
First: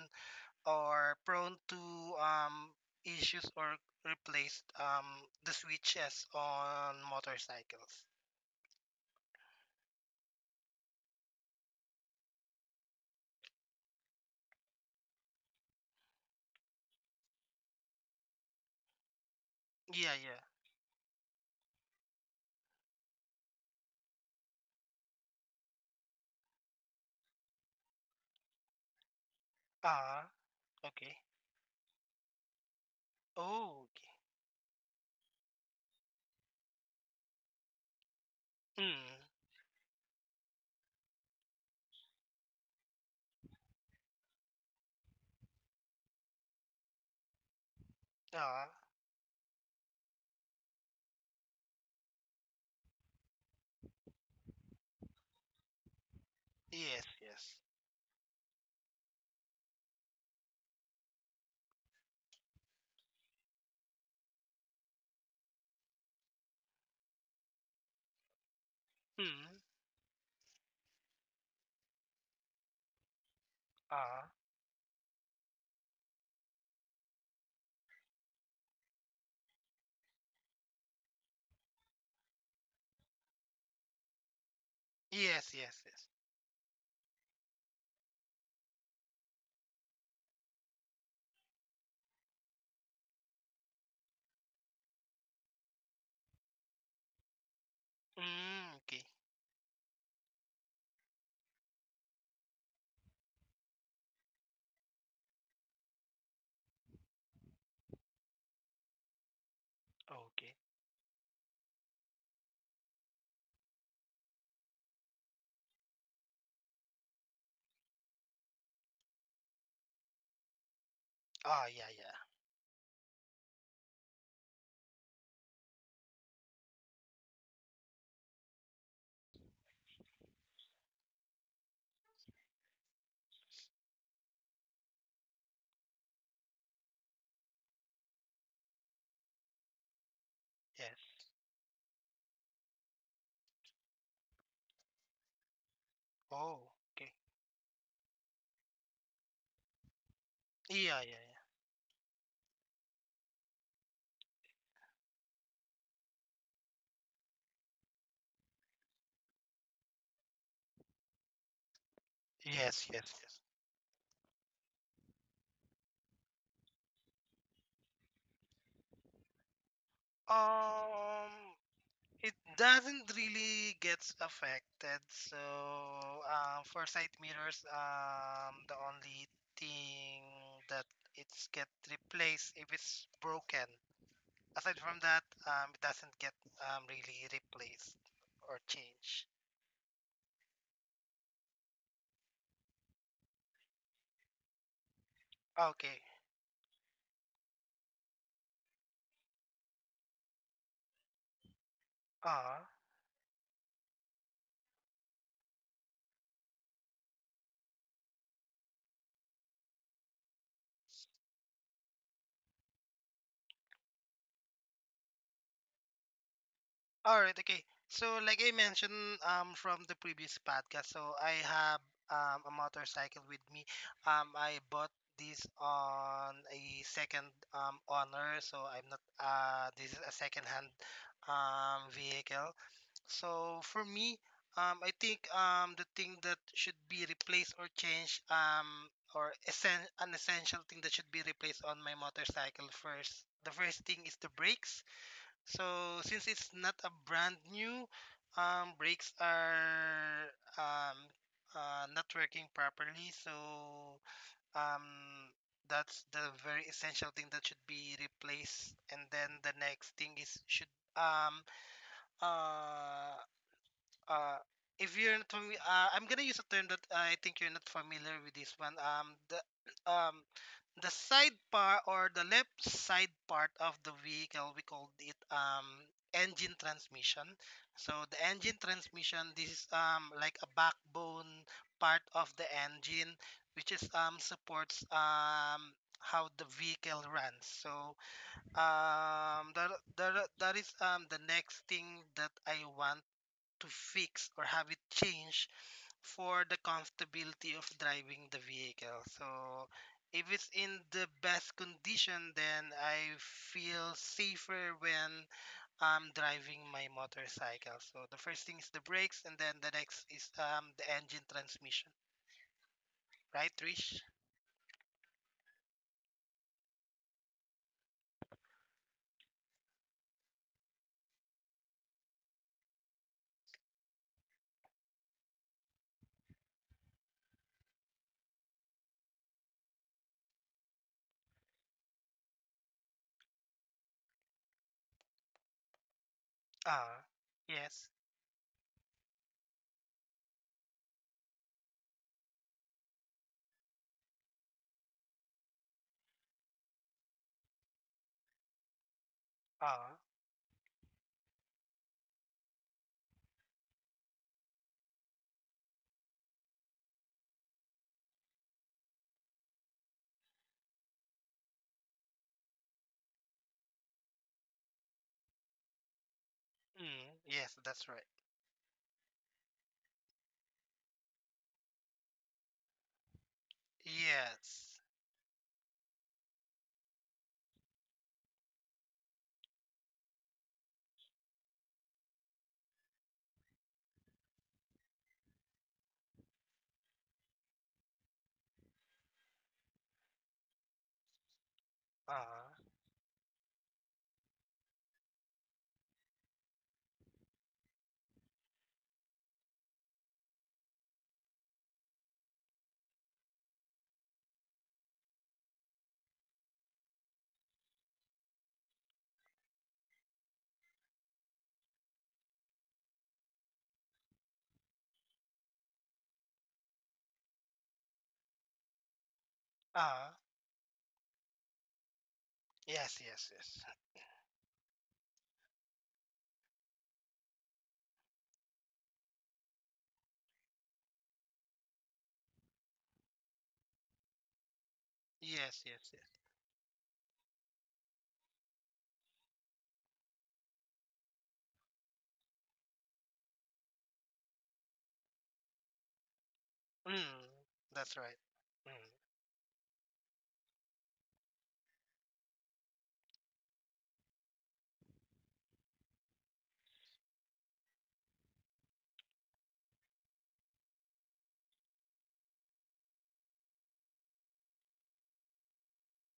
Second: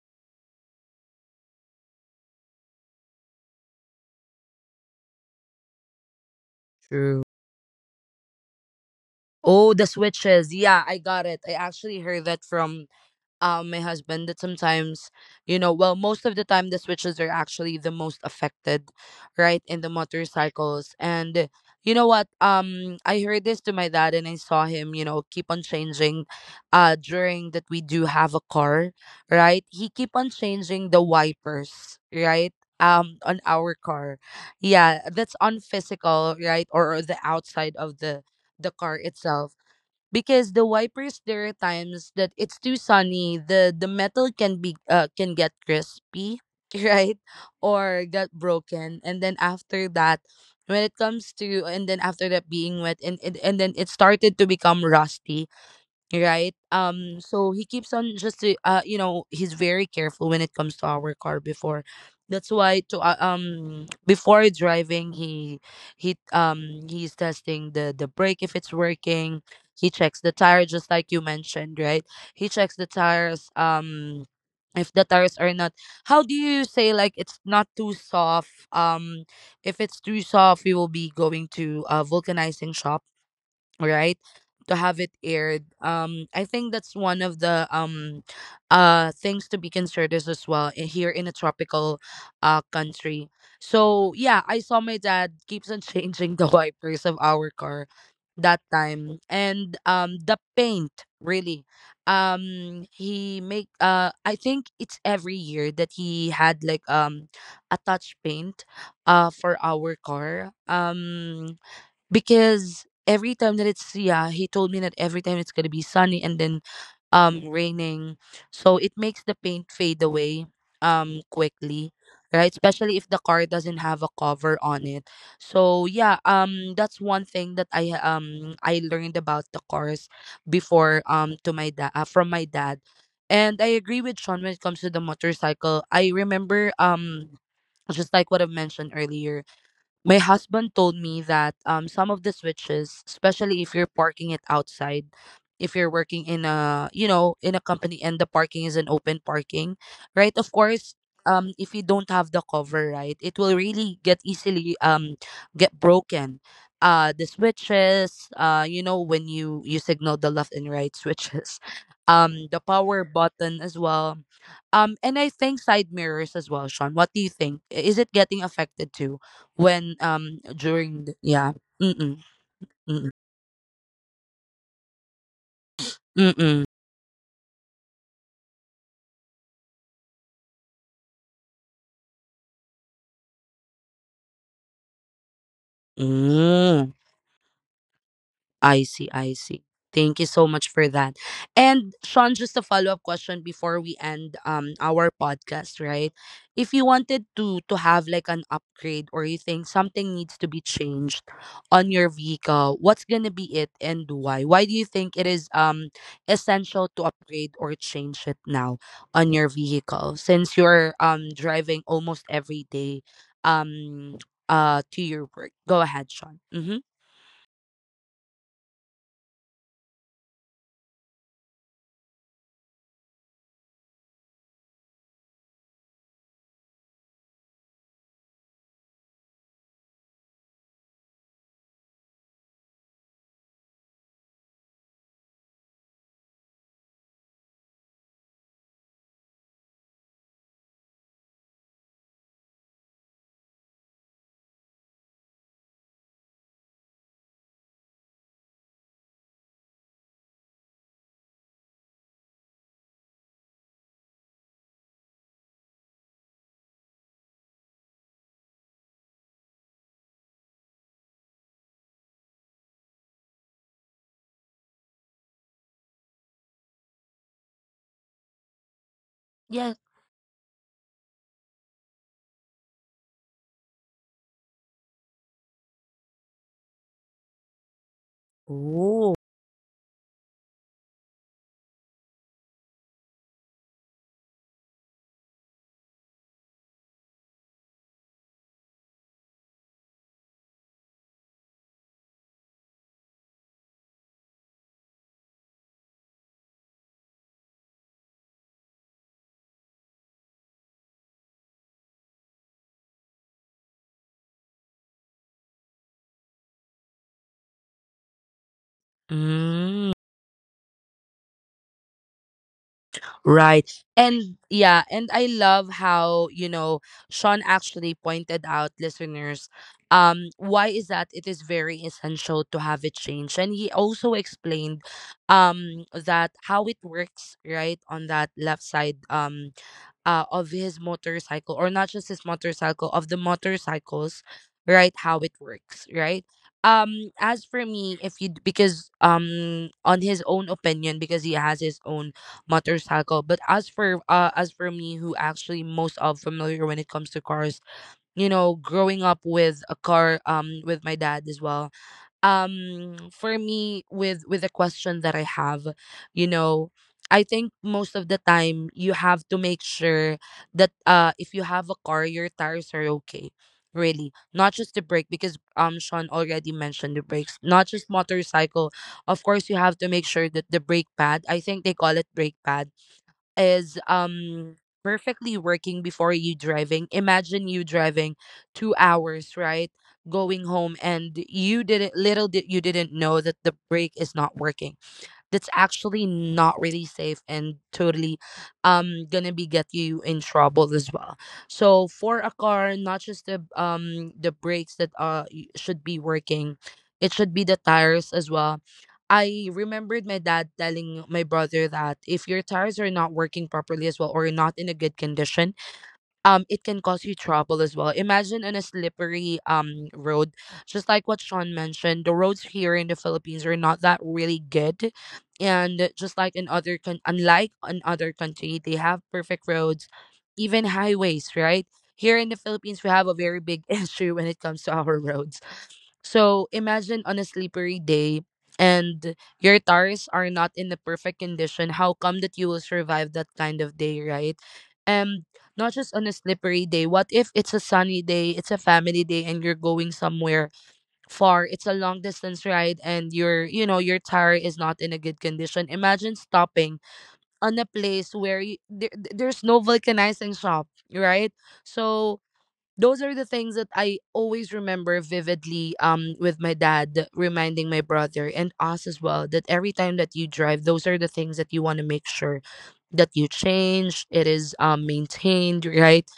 S2: or prone to um, issues or replaced, the switches on
S1: True.
S2: motorcycles.
S1: Oh, the switches. Yeah, I got it. I actually heard that from my husband that sometimes, you know, well, most of the time the switches are actually the most affected, right, in the
S2: Yeah, yeah.
S1: motorcycles. And you know what? I heard this to my dad and I saw him, you know, keep on changing, during that we do have a car, right? He keep on
S2: Ah,
S1: changing the
S2: okay.
S1: wipers, right? On our
S2: Oh,
S1: car. Yeah, that's on physical, right? Or the outside of the
S2: okay.
S1: car
S2: Mm.
S1: itself. Because the wipers, there are times that it's too sunny, the metal can be can get crispy *laughs* right? Or get
S2: Ah,
S1: broken. And then after that, when it comes to, and then after that being wet, and and then it started to become rusty, right?
S2: yes,
S1: So
S2: yes.
S1: he keeps on, just to, you know, he's very careful when it comes to our car before. That's why to before driving, he he's testing the brake if it's working.
S2: Mm.
S1: He checks the tire, just like you mentioned, right? He checks the tires.
S2: Ah,
S1: If the tires are not, how do you say, like, it's not too soft. If it's too soft, we will be going to a vulcanizing shop, all right, to have it
S2: yes,
S1: aired.
S2: yes, yes.
S1: I think that's one of the things to be considered is as well. Here in a tropical country. So yeah, I saw my dad keeps on *laughs* changing the wipers of our car that
S2: Mm, okay.
S1: time. And the paint really, he make, I think it's every year that he had like a touch paint for our
S2: Okay.
S1: car. Because every time that it's, yeah, he told me that every time it's gonna be sunny and then raining, so it makes the paint fade away
S2: Ah, yeah,
S1: quickly,
S2: yeah.
S1: right? Especially if the car doesn't have a cover on it. So yeah, that's one thing that I learned about the cars before, to my dad from my dad. And I agree with Sean when it comes to the motorcycle. I remember, just like what I've mentioned earlier, my husband told
S2: Yes.
S1: me that some of the switches, especially if you're parking it outside, if you're working in
S2: Oh,
S1: a, you
S2: okay.
S1: know, in a company and the parking is an open parking, right? Of course,
S2: Yeah, yeah,
S1: if you don't have the cover, right, it will really get easily get broken. The switches, you know, when you signal the left and right switches, *laughs*
S2: yeah.
S1: the
S2: Yes,
S1: power
S2: yes, yes.
S1: button as well, and I think side mirrors as well. Sean, what do you think? Is it getting affected too? When during the,
S2: Um,
S1: yeah. mm mm
S2: it
S1: mm
S2: doesn't really gets affected. So,
S1: mm mm.
S2: for side mirrors, the only thing that it's get replaced if it's broken. Aside from that, it doesn't get
S1: Mm.
S2: really replaced or
S1: I see,
S2: changed.
S1: I see. Thank you so much for that. And Sean, just a follow-up question before we end our podcast,
S2: Okay.
S1: right? If you wanted to have like an upgrade, or you think something needs to be changed on your
S2: Uh-huh.
S1: vehicle, what's gonna be it and why? Why do you think it is essential to upgrade or change it now on your vehicle, since you're driving almost every day um to your work? Go ahead, Sean. Mm-hmm.
S2: All right, okay. So, like I mentioned from the previous podcast, so I have a motorcycle with me. I bought this on a second owner, so I'm not this is a second hand vehicle. So for me, I think the thing that should be replaced or changed, or essen an essential thing that should be replaced on my motorcycle first. The first thing is the brakes, so since it's not a brand new, brakes are, um, not working properly. So um, that's the very essential thing that should be replaced. And then the next thing is should um uh uh, if you're not familiar, I'm gonna use a term that I think you're not familiar with this one.
S1: Yeah.
S2: Um, the side part or the left side part of the vehicle, we called it engine transmission. So the engine
S1: Oh.
S2: transmission, this is like a backbone part of the engine, which is supports how the vehicle runs. So that is the next thing that I want to fix or have it changed for the comfortability of driving the vehicle. So if it's in the best condition, then I feel safer when I'm driving my motorcycle. So the first thing is the brakes, and then the
S1: Mm,
S2: next is the engine transmission. Right,
S1: right.
S2: Trish?
S1: And yeah, and I love how, you know, Sean actually pointed out, listeners, why is that it is very essential to have it changed. And he also explained that how it works, right, on that left side. Of his motorcycle, or not just his motorcycle, of the motorcycles, right? How it works, right?
S2: Ah,
S1: As for
S2: yes.
S1: me, if you because on his own opinion, because he has his own motorcycle. But as for, as for me, who actually most of familiar when it comes to cars, you know, growing up with a
S2: Ah,
S1: car with my dad as well. For me, with the question that I have, you know, I think most of the time you have to make sure that, if you have a car, your tires are okay, really. Not just the brake, because Sean already mentioned the
S2: mm,
S1: brakes,
S2: yes,
S1: not
S2: that's
S1: just
S2: right.
S1: motorcycle. Of course, you have to make sure that the brake pad, I think they call it brake pad, is
S2: Yes.
S1: perfectly working before you driving. Imagine you driving 2 hours, right? Going home and you didn't, little did you, didn't know that the brake is not working. That's actually not really safe and totally going to be get you in trouble as well. So for a
S2: Ah.
S1: car, not just the brakes that should be working, it should be the tires as well. I remembered my dad telling my brother that if your tires are not working properly as well, or not in a good condition, it can cause you trouble as well. Imagine on a slippery road, just like what Sean mentioned, the roads here in the Philippines are not that really good, and just like in other unlike in other country, they have perfect roads,
S2: Ah,
S1: even highways, right? Here in the Philippines, we
S2: yes,
S1: have a
S2: yes,
S1: very
S2: yes.
S1: big *laughs* issue when it comes to our roads. So imagine on a slippery day and your tires are not in the perfect condition. How come that you will survive that kind of day, right? And
S2: Yes,
S1: not
S2: yes,
S1: just on a
S2: yes.
S1: slippery day. What if it's a sunny day, it's a family day, and you're going somewhere far. It's a long distance ride, and your, you know, your tire is not in a good condition. Imagine stopping
S2: Mm,
S1: on a
S2: that's right.
S1: place where you,
S2: Mm.
S1: there, there's no vulcanizing shop, right? So those are the things that I always remember vividly, with my dad reminding my brother and us as well, that every time that you drive, those are the things that you want to make sure that you change, it is maintained, right?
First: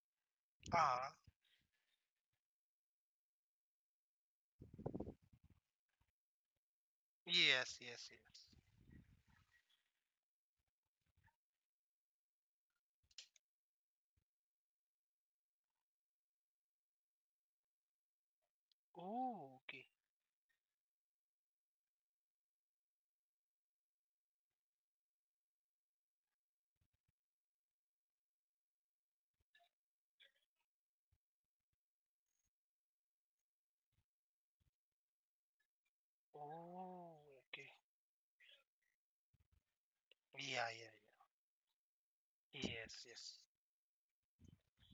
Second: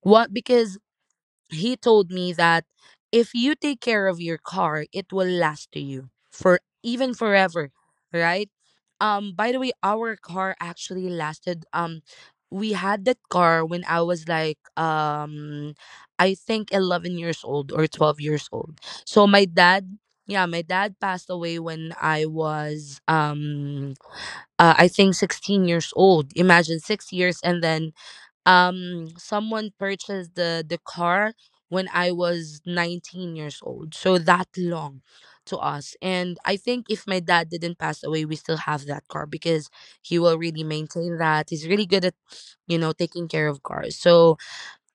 S1: What, because
S2: Ah.
S1: he told me that if you take care of your car, it will last to you for even forever,
S2: Yes, yes, yes.
S1: right? By the way, our car actually lasted, we had that car when I was like, I think 11 years old or 12 years old. So my
S2: Oh, okay.
S1: dad, yeah, my dad passed away when I was I think 16 years old. Imagine 6 years, and then someone purchased the car when I was 19 years old. So that long to us. And I think if my
S2: Oh,
S1: dad
S2: okay.
S1: didn't pass away, we still have that car, because he will really
S2: Yeah,
S1: maintain
S2: yeah,
S1: that. He's really good at,
S2: yeah.
S1: you know,
S2: Yes,
S1: taking
S2: yes.
S1: care of cars. So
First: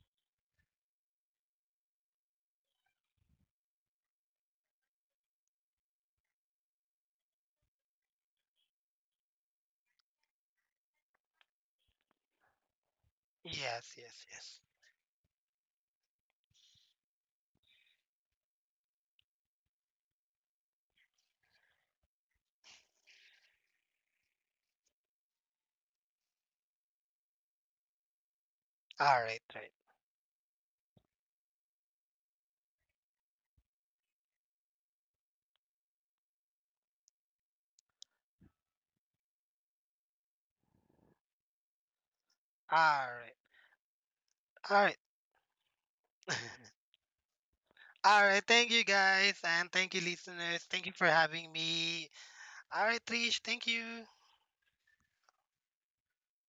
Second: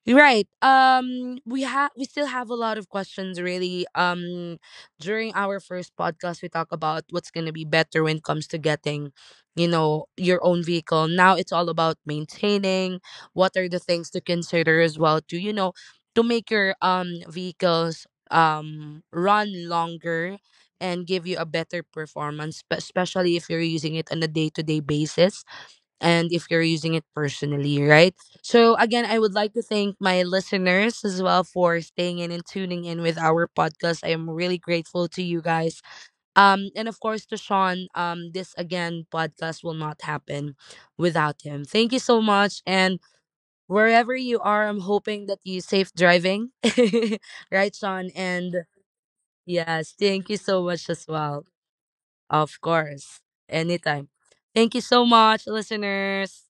S1: right. We still have a lot of questions, really. During our first podcast, we talk about what's going to be better when it comes to getting, you know, your own vehicle. Now it's all about maintaining. What are the
S2: Yes,
S1: things to
S2: yes, yes.
S1: consider as well to, you know, to make your vehicles run longer and give you a better performance, especially if you're using it on a day-to-day basis and if you're using it personally, right? So, again, I
S2: All
S1: would
S2: right,
S1: like to
S2: right.
S1: thank my listeners as well for staying in and tuning in with our podcast. I am really grateful to you guys. And of course, to Sean, this again podcast will not happen without him. Thank you so much.
S2: All
S1: And
S2: right.
S1: wherever you are,
S2: All
S1: I'm
S2: right.
S1: hoping that you safe driving,
S2: *laughs*
S1: *laughs* right, Sean?
S2: All right.
S1: And
S2: Thank you guys and thank
S1: yes,
S2: you
S1: thank you so
S2: listeners. Thank
S1: much
S2: you
S1: as
S2: for
S1: well.
S2: having me.
S1: Of
S2: All right,
S1: course,
S2: Trish, thank you.
S1: anytime. Thank you so much, listeners.